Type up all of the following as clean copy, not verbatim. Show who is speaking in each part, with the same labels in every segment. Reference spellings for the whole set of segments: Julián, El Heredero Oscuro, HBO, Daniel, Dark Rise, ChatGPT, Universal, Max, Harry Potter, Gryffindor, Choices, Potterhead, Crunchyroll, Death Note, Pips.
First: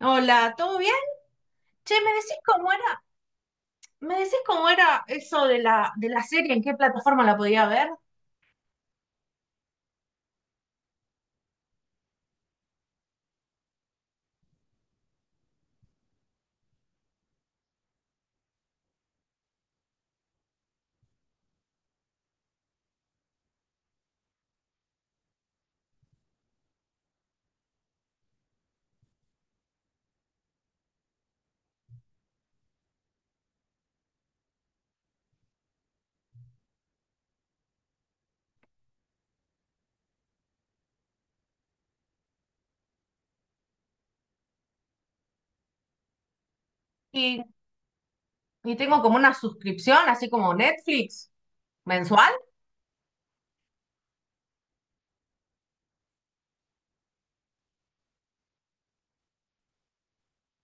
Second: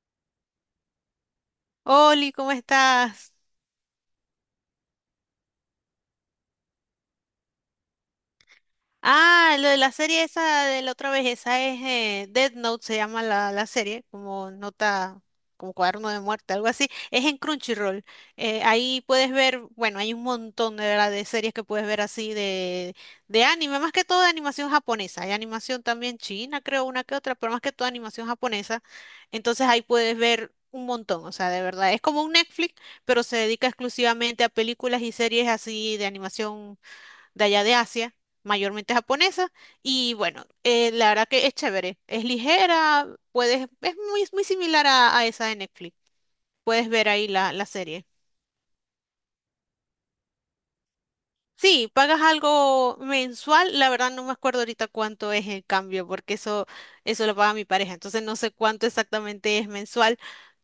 Speaker 1: Hola, ¿todo bien? Che, ¿me
Speaker 2: Oli,
Speaker 1: decís
Speaker 2: ¿cómo
Speaker 1: cómo era?
Speaker 2: estás?
Speaker 1: ¿Me decís cómo era eso de la serie? ¿En qué plataforma la podía ver?
Speaker 2: Ah, lo de la serie esa de la otra vez, esa es Death Note, se llama la serie, como nota, como cuaderno de muerte, algo así. Es en Crunchyroll. Ahí puedes ver, bueno, hay un montón de verdad de series que puedes ver así de anime, más que todo de animación japonesa. Hay animación también china, creo, una que otra, pero más que todo animación japonesa. Entonces ahí puedes ver un montón, o sea, de verdad. Es como un Netflix, pero se dedica exclusivamente a películas y series así de animación de allá de Asia, mayormente japonesa, y bueno, la verdad que es chévere, es ligera, puedes, es muy, muy similar a esa de Netflix, puedes ver ahí
Speaker 1: Y,
Speaker 2: la serie.
Speaker 1: y tengo como una suscripción, así como Netflix,
Speaker 2: Sí, pagas
Speaker 1: mensual.
Speaker 2: algo mensual, la verdad no me acuerdo ahorita cuánto es el cambio, porque eso lo paga mi pareja, entonces no sé cuánto exactamente es mensual,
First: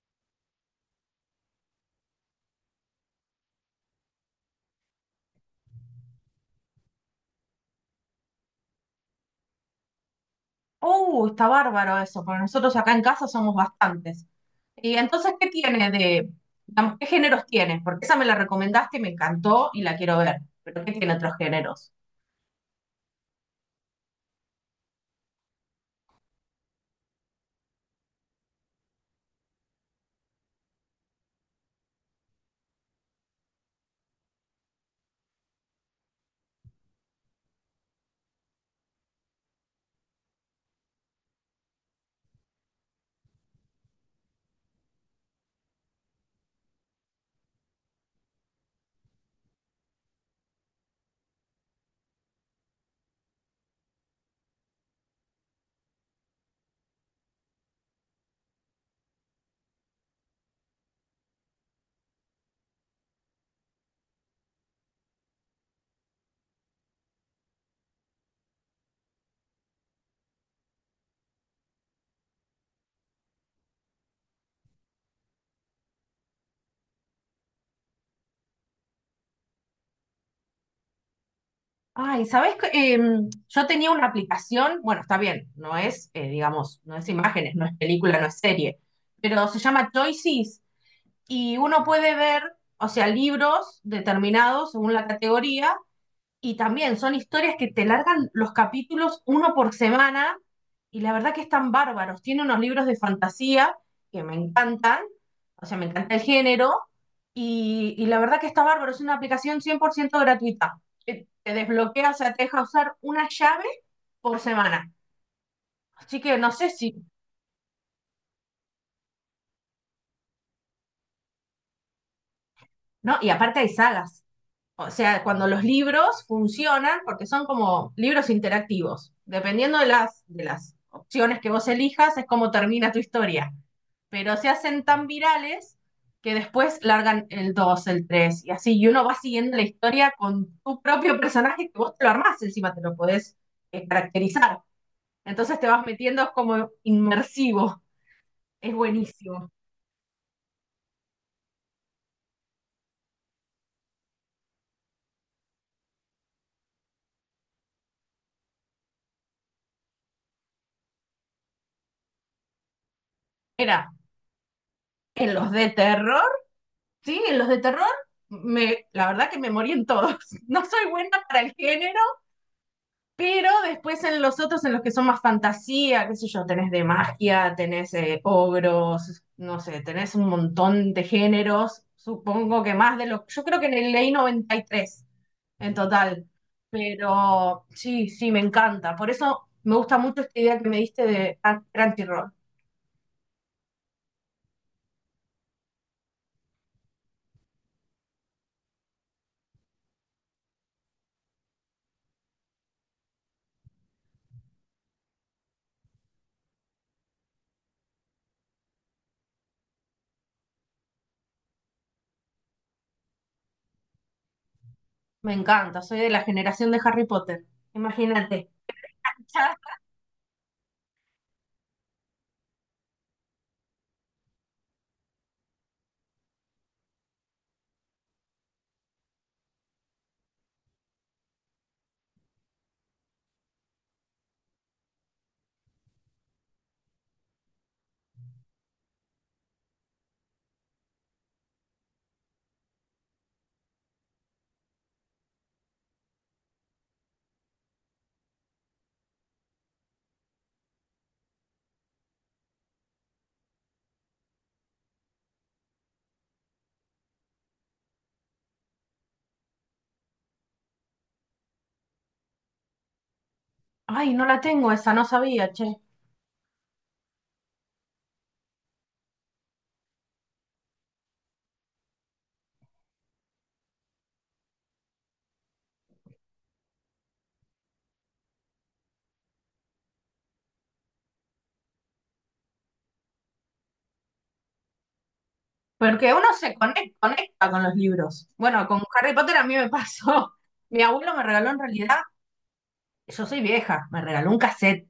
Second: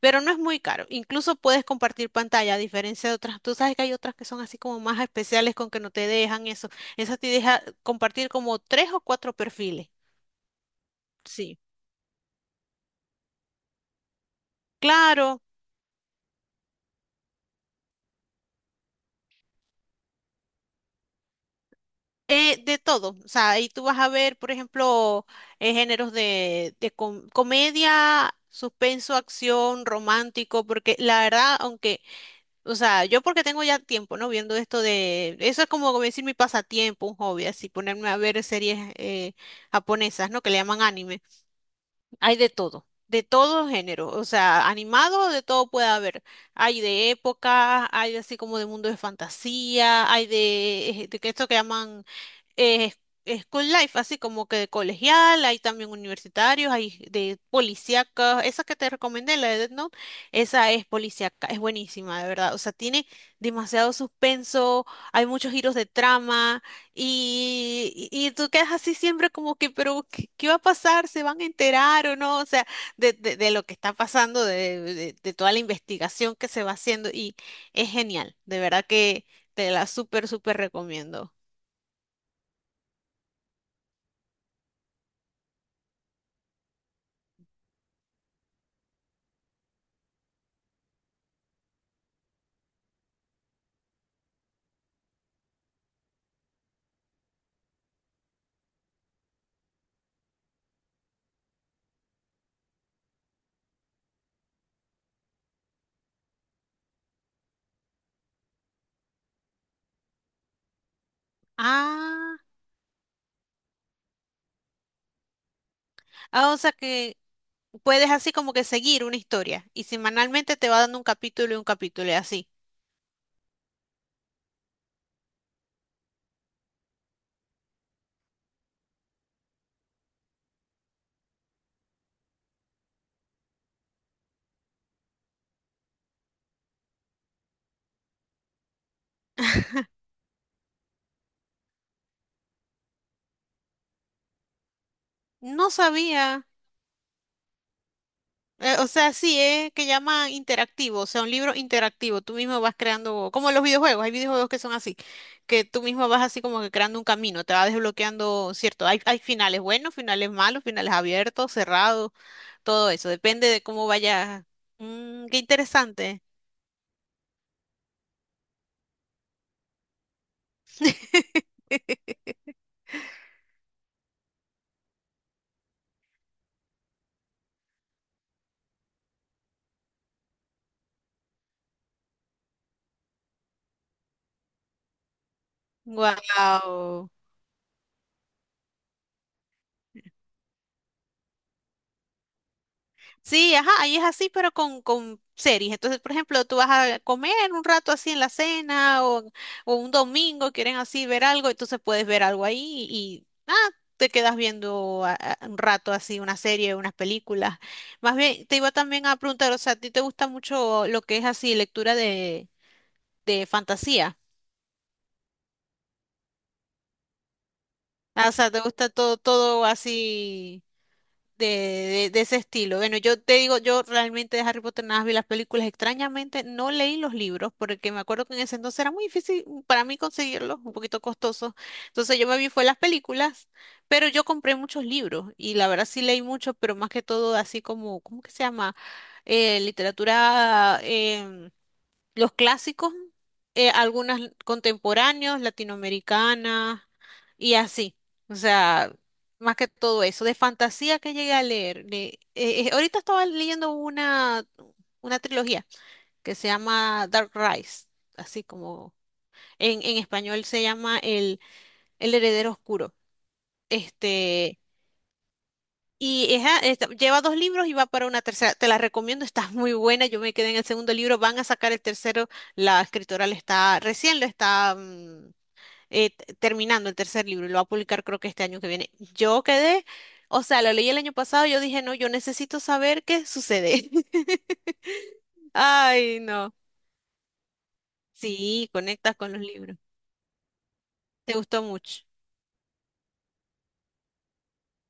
Speaker 2: pero no es muy caro. Incluso puedes compartir pantalla, a diferencia de otras, tú sabes que hay otras que son así como más especiales con que no te dejan eso. Esa te deja compartir como tres o cuatro perfiles.
Speaker 1: Está
Speaker 2: Sí,
Speaker 1: bárbaro eso, porque nosotros acá en casa somos bastantes. Y entonces,
Speaker 2: claro,
Speaker 1: ¿qué tiene de, digamos, qué géneros tiene? Porque esa me la recomendaste y me encantó y la quiero ver. Pero ¿qué tiene otros géneros?
Speaker 2: de todo. O sea, ahí tú vas a ver, por ejemplo, géneros de comedia, suspenso, acción, romántico, porque la verdad, aunque, o sea, yo porque tengo ya tiempo, ¿no? Viendo esto de, eso es como como decir mi pasatiempo, un hobby, así ponerme a ver series japonesas, ¿no? Que le llaman anime. Hay de todo género, o sea, animado de todo puede haber. Hay de época, hay así como de mundo de fantasía, hay de que esto que llaman eh, school life, así como que de colegial, hay también universitarios, hay de policíaca, esa que te recomendé, la de Death Note, esa es policíaca, es buenísima, de verdad, o sea, tiene demasiado suspenso, hay muchos giros de trama y tú quedas así siempre como que, pero, ¿qué va a pasar? ¿Se van a enterar o no? O sea, de lo que está pasando, de toda la investigación que se va haciendo y es genial, de verdad que te la súper, súper recomiendo.
Speaker 1: Ay, ¿sabes qué? Yo tenía una aplicación, bueno, está bien, no es, digamos, no es imágenes, no es película, no es serie, pero se llama Choices y uno puede ver, o sea, libros determinados según la categoría y también son historias que te largan los capítulos uno por semana y la verdad que están bárbaros. Tiene unos libros de fantasía que me encantan, o sea, me encanta el género y la verdad que está bárbaro. Es una aplicación 100% gratuita. Que te desbloquea, o sea,
Speaker 2: Ah,
Speaker 1: te deja usar una llave por semana. Así que no
Speaker 2: ah, o
Speaker 1: sé
Speaker 2: sea
Speaker 1: si,
Speaker 2: que puedes así como que seguir una historia y semanalmente te va dando un capítulo y así.
Speaker 1: ¿no? Y aparte hay sagas. O sea, cuando los libros funcionan, porque son como libros interactivos. Dependiendo de las opciones que vos elijas, es como termina tu historia. Pero se hacen tan virales que después largan el 2, el 3 y así. Y uno va siguiendo la historia con tu propio personaje que vos te lo armás, encima te lo podés caracterizar. Entonces te
Speaker 2: No
Speaker 1: vas metiendo, es
Speaker 2: sabía.
Speaker 1: como inmersivo. Es
Speaker 2: O sea, sí,
Speaker 1: buenísimo.
Speaker 2: es que llama interactivo, o sea, un libro interactivo. Tú mismo vas creando, como los videojuegos, hay videojuegos que son así, que tú mismo vas así como que creando un camino, te va desbloqueando, cierto, hay finales buenos, finales malos, finales abiertos, cerrados, todo eso, depende de cómo
Speaker 1: Era
Speaker 2: vayas. Mm,
Speaker 1: en
Speaker 2: qué
Speaker 1: los de terror.
Speaker 2: interesante.
Speaker 1: Sí, los de terror, me, la verdad que me morí en todos. No soy buena para el género, pero después en los otros, en los que son más fantasía, qué sé yo, tenés de magia, tenés ogros, no sé, tenés un montón de géneros, supongo que más de lo... Yo creo que en el leí 93 en total,
Speaker 2: Wow.
Speaker 1: pero sí, sí, me encanta. Por eso me gusta mucho esta idea que me diste de Crunchyroll.
Speaker 2: Sí, ajá, ahí es así, pero con series. Entonces, por ejemplo, tú vas a comer un rato así en la cena o un domingo, quieren así ver algo, entonces puedes ver algo ahí y, ah, te quedas viendo un rato así una serie, unas películas. Más bien, te iba también a preguntar, o sea, ¿a ti te gusta mucho lo que es así lectura de fantasía?
Speaker 1: Me encanta, soy de la generación de Harry Potter,
Speaker 2: Ah, o
Speaker 1: imagínate.
Speaker 2: sea, ¿te gusta todo, todo así? De ese estilo. Bueno, yo te digo, yo realmente de Harry Potter nada más vi las películas. Extrañamente no leí los libros porque me acuerdo que en ese entonces era muy difícil para mí conseguirlos, un poquito costoso. Entonces yo me vi fue las películas, pero yo compré muchos libros y la verdad sí leí mucho, pero más que todo así como, ¿cómo que se llama? Literatura, los clásicos, algunas contemporáneos, latinoamericanas y así. O sea, más que todo eso, de fantasía que llegué a leer. Ahorita estaba leyendo una trilogía que se llama Dark Rise, así como en español se llama El Heredero Oscuro.
Speaker 1: Ay, no la
Speaker 2: Este,
Speaker 1: tengo esa, no sabía, che.
Speaker 2: y ella, lleva dos libros y va para una tercera. Te la recomiendo, está muy buena. Yo me quedé en el segundo libro, van a sacar el tercero. La escritora le está, recién lo está terminando el tercer libro y lo va a publicar creo que este año que viene. Yo quedé, o sea, lo leí el año pasado, yo dije, no, yo necesito saber qué sucede.
Speaker 1: Porque
Speaker 2: Ay,
Speaker 1: uno
Speaker 2: no.
Speaker 1: se conecta con los libros. Bueno,
Speaker 2: Sí,
Speaker 1: con Harry
Speaker 2: conectas con
Speaker 1: Potter
Speaker 2: los
Speaker 1: a mí me
Speaker 2: libros.
Speaker 1: pasó. Mi abuelo me
Speaker 2: Te
Speaker 1: regaló en
Speaker 2: gustó
Speaker 1: realidad,
Speaker 2: mucho.
Speaker 1: yo soy vieja, me regaló un cassette.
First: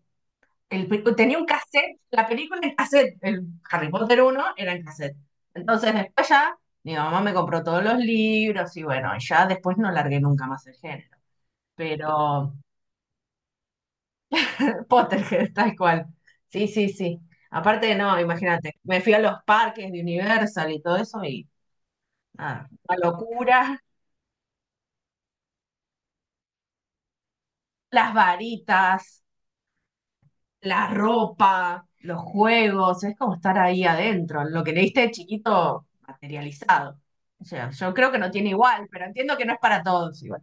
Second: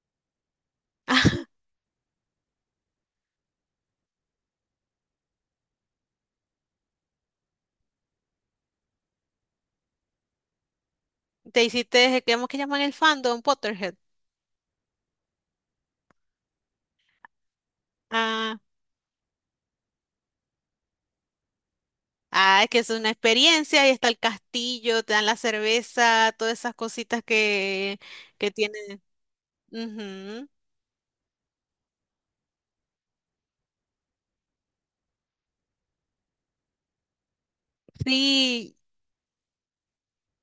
Speaker 1: El tenía un cassette, la película en cassette, el Harry Potter uno era en cassette. Entonces después ya mi mamá me compró todos los libros y bueno, ya después no largué nunca más el género.
Speaker 2: Te hiciste, digamos
Speaker 1: Pero
Speaker 2: que llaman el fandom, Potterhead.
Speaker 1: Potterhead, tal cual. Sí, sí, sí. Aparte, no,
Speaker 2: Ah,
Speaker 1: imagínate, me fui a los parques de Universal y todo eso.
Speaker 2: ah,
Speaker 1: Ah,
Speaker 2: es que es
Speaker 1: la
Speaker 2: una
Speaker 1: locura,
Speaker 2: experiencia, ahí está el castillo, te dan la cerveza, todas esas cositas
Speaker 1: las
Speaker 2: que tienen.
Speaker 1: varitas,
Speaker 2: Ujú.
Speaker 1: la ropa, los juegos, es como estar ahí adentro, lo que leíste de chiquito materializado. O sea, yo creo que no tiene
Speaker 2: Sí,
Speaker 1: igual, pero entiendo que no es para todos igual.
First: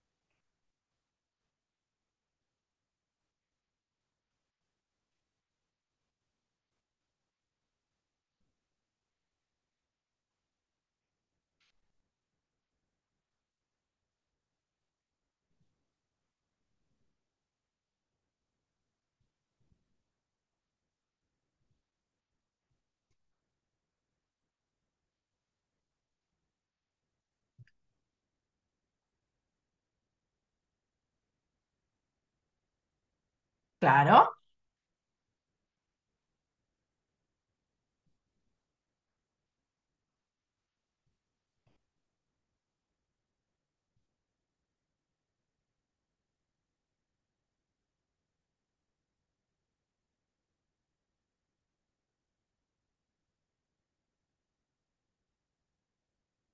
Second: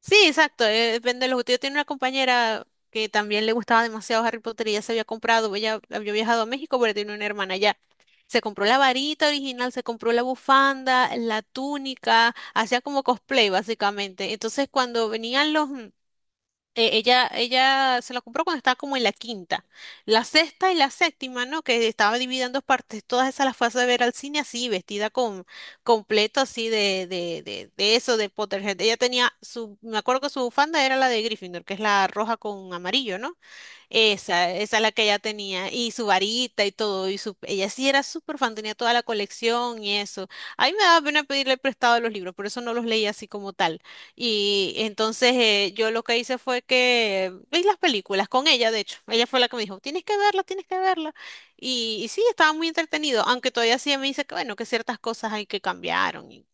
Speaker 2: sí, exacto, depende de los gustos. Yo tenía una compañera que también le gustaba demasiado Harry Potter y ya se había comprado, ella había viajado a México, pero tiene una hermana allá. Se compró la varita original, se compró la bufanda, la túnica, hacía como cosplay básicamente. Entonces cuando venían los, ella se la compró cuando estaba como en la quinta. La sexta y la séptima, ¿no? Que estaba dividida en dos partes. Todas esas las fue a ver al cine así, vestida con completo así de eso, de Potterhead. Ella tenía su, me acuerdo que su bufanda era la de Gryffindor, que es la roja con amarillo, ¿no?
Speaker 1: Claro,
Speaker 2: Esa es la que ella tenía, y su varita y todo, y su, ella sí era súper fan, tenía toda la colección y eso. A mí me daba pena pedirle prestado los libros, por eso no los leía así como tal. Y entonces yo lo que hice fue que vi las películas con ella, de hecho, ella fue la que me dijo, tienes que verla, tienes que verla. Y sí, estaba muy entretenido, aunque todavía sí me dice que bueno, que ciertas cosas hay que cambiaron. Y,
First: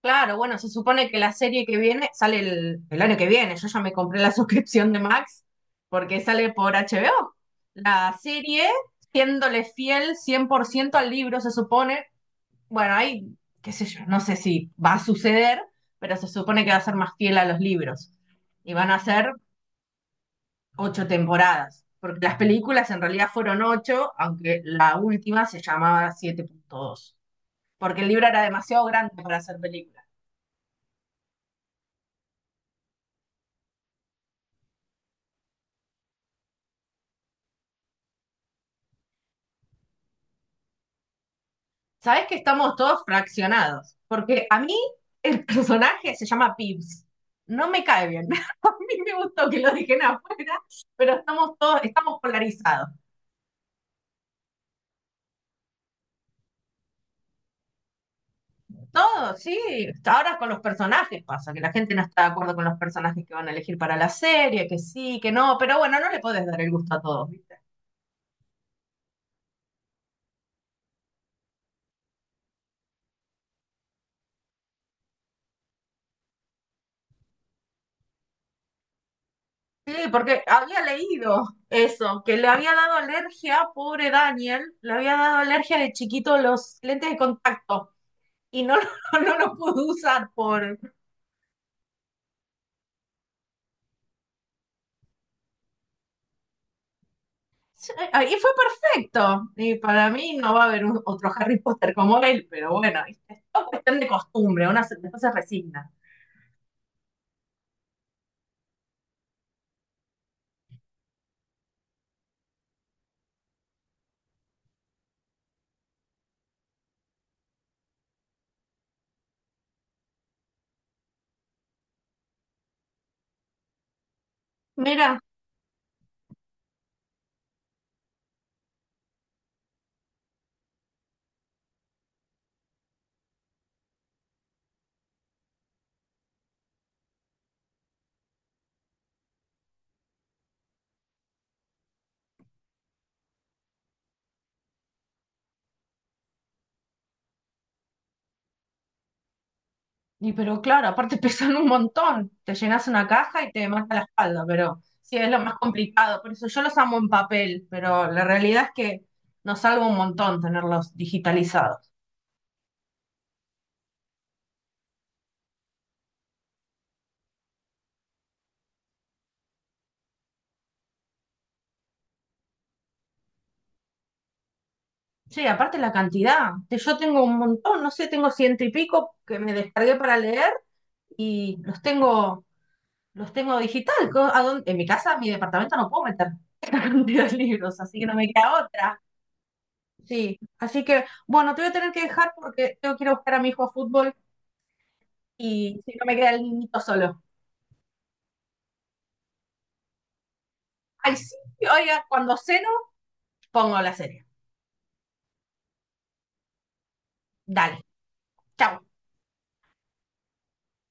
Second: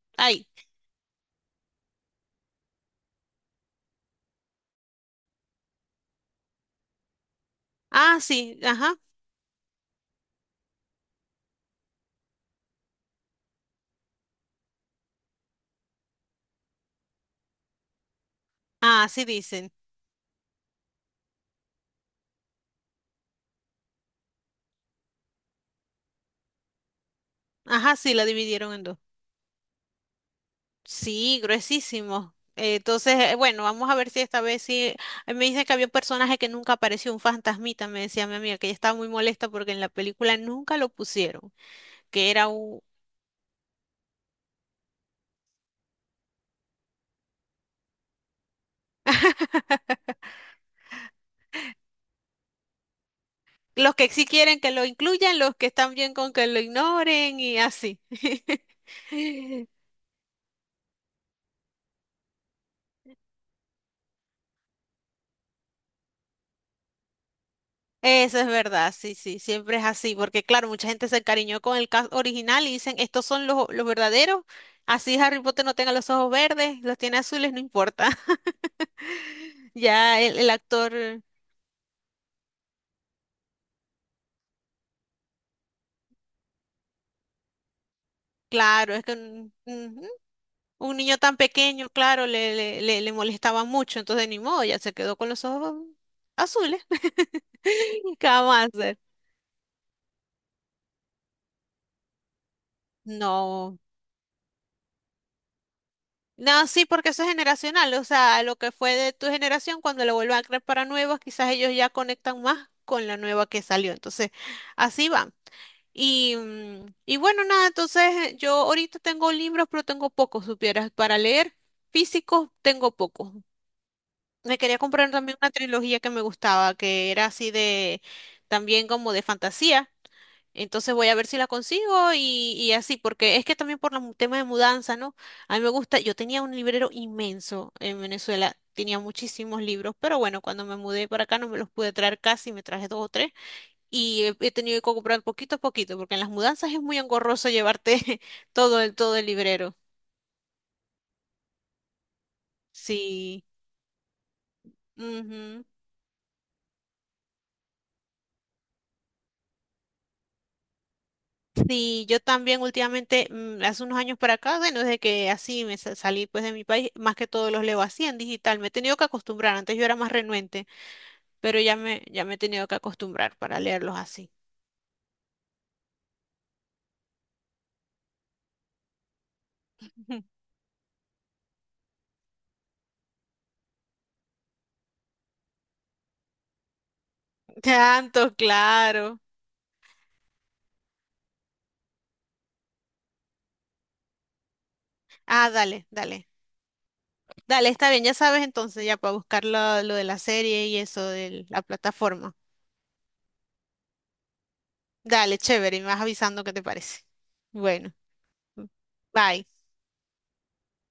Speaker 1: claro,
Speaker 2: ay,
Speaker 1: bueno, se supone que la serie que viene sale el año que viene, yo ya me compré la suscripción de Max porque sale por HBO. La
Speaker 2: ah, sí,
Speaker 1: serie,
Speaker 2: ajá,
Speaker 1: siéndole fiel 100% al libro, se supone, bueno, ahí, qué sé yo, no sé si va a suceder, pero se supone que va a ser más fiel a los libros. Y van a
Speaker 2: ah, sí
Speaker 1: ser
Speaker 2: dicen,
Speaker 1: 8 temporadas, porque las películas en realidad fueron 8, aunque la última se llamaba 7.2,
Speaker 2: ajá,
Speaker 1: porque el
Speaker 2: sí, la
Speaker 1: libro era
Speaker 2: dividieron en
Speaker 1: demasiado
Speaker 2: dos.
Speaker 1: grande para hacer película.
Speaker 2: Sí, gruesísimo. Entonces, bueno, vamos a ver si esta vez sí. Me dicen que había un personaje que nunca apareció, un fantasmita, me decía mi amiga, que ella estaba muy molesta porque en la película nunca lo pusieron,
Speaker 1: Sabes
Speaker 2: que
Speaker 1: que
Speaker 2: era
Speaker 1: estamos
Speaker 2: un...
Speaker 1: todos fraccionados, porque a mí el personaje se llama Pips. No me cae bien. A mí me gustó que lo dejen afuera, pero estamos todos, estamos polarizados.
Speaker 2: Los que sí quieren que lo incluyan, los que están bien con que lo ignoren y así.
Speaker 1: Todo, sí. Ahora con los personajes pasa, que la gente no está de acuerdo con los personajes que van a elegir para la serie, que sí, que no, pero bueno, no le podés dar el gusto a todos, ¿viste?
Speaker 2: Eso es verdad, sí, sí, siempre es así, porque claro, mucha gente se encariñó con el cast original y dicen, estos son los verdaderos, así Harry Potter no tenga los ojos verdes, los tiene azules, no importa.
Speaker 1: Sí,
Speaker 2: Ya
Speaker 1: porque
Speaker 2: el
Speaker 1: había
Speaker 2: actor.
Speaker 1: leído eso, que le había dado alergia, pobre Daniel, le había dado alergia de chiquito los lentes de contacto y no,
Speaker 2: Claro, es que
Speaker 1: no
Speaker 2: un,
Speaker 1: los pudo
Speaker 2: ujú,
Speaker 1: usar por...
Speaker 2: un niño tan pequeño, claro, le molestaba mucho, entonces ni modo, ya se quedó con los ojos azules.
Speaker 1: Sí,
Speaker 2: ¿Qué
Speaker 1: y fue
Speaker 2: vamos a hacer?
Speaker 1: perfecto. Y para mí no va a haber otro Harry Potter como él, pero bueno, ¿viste? Es todo
Speaker 2: No.
Speaker 1: cuestión de costumbre, una se, después se resigna.
Speaker 2: No, sí, porque eso es generacional, o sea, lo que fue de tu generación, cuando lo vuelvan a crear para nuevos, quizás ellos ya conectan más con la nueva que salió, entonces así va. Y, mm, y bueno, nada, entonces yo ahorita tengo libros, pero tengo pocos, supieras, para leer físicos tengo pocos. Me quería comprar
Speaker 1: Mira,
Speaker 2: también una trilogía que me gustaba, que era así de, también como de fantasía. Entonces voy a ver si la consigo y así, porque es que también por los temas de mudanza, ¿no? A mí me gusta, yo tenía un librero inmenso en Venezuela, tenía muchísimos libros, pero bueno, cuando me mudé para acá no me los pude traer casi, me traje dos o tres y he, he tenido que comprar poquito a poquito, porque en las mudanzas es muy engorroso llevarte todo todo el librero.
Speaker 1: y pero claro, aparte pesan un montón. Te llenas una caja
Speaker 2: Sí.
Speaker 1: y te mata la espalda, pero sí es lo más complicado. Por eso yo los amo en papel, pero la realidad es que nos salva un montón tenerlos digitalizados.
Speaker 2: Sí, yo también últimamente, mm, hace unos años para acá, bueno, desde que así salí pues de mi país, más que todo los leo así en digital. Me he tenido que acostumbrar, antes yo era más renuente, pero ya ya me he tenido que acostumbrar para leerlos así.
Speaker 1: Sí, aparte la cantidad. Yo tengo un montón, no sé, tengo ciento y pico que me descargué para leer y los tengo digital. ¿A dónde? En mi casa, en mi departamento no puedo meter esta cantidad de libros, así que no
Speaker 2: Tanto,
Speaker 1: me queda otra.
Speaker 2: claro.
Speaker 1: Sí, así que bueno, te voy a tener que dejar porque tengo que ir a buscar a mi hijo a fútbol.
Speaker 2: Ah,
Speaker 1: Y
Speaker 2: dale,
Speaker 1: si no me
Speaker 2: dale.
Speaker 1: queda el niñito solo.
Speaker 2: Dale, está bien, ya sabes entonces, ya para buscar lo de la serie y eso
Speaker 1: Ay, sí,
Speaker 2: de la
Speaker 1: oiga,
Speaker 2: plataforma.
Speaker 1: cuando ceno, pongo la serie.
Speaker 2: Dale, chévere, y me vas avisando qué te parece.
Speaker 1: Dale,
Speaker 2: Bueno,
Speaker 1: chau.
Speaker 2: bye.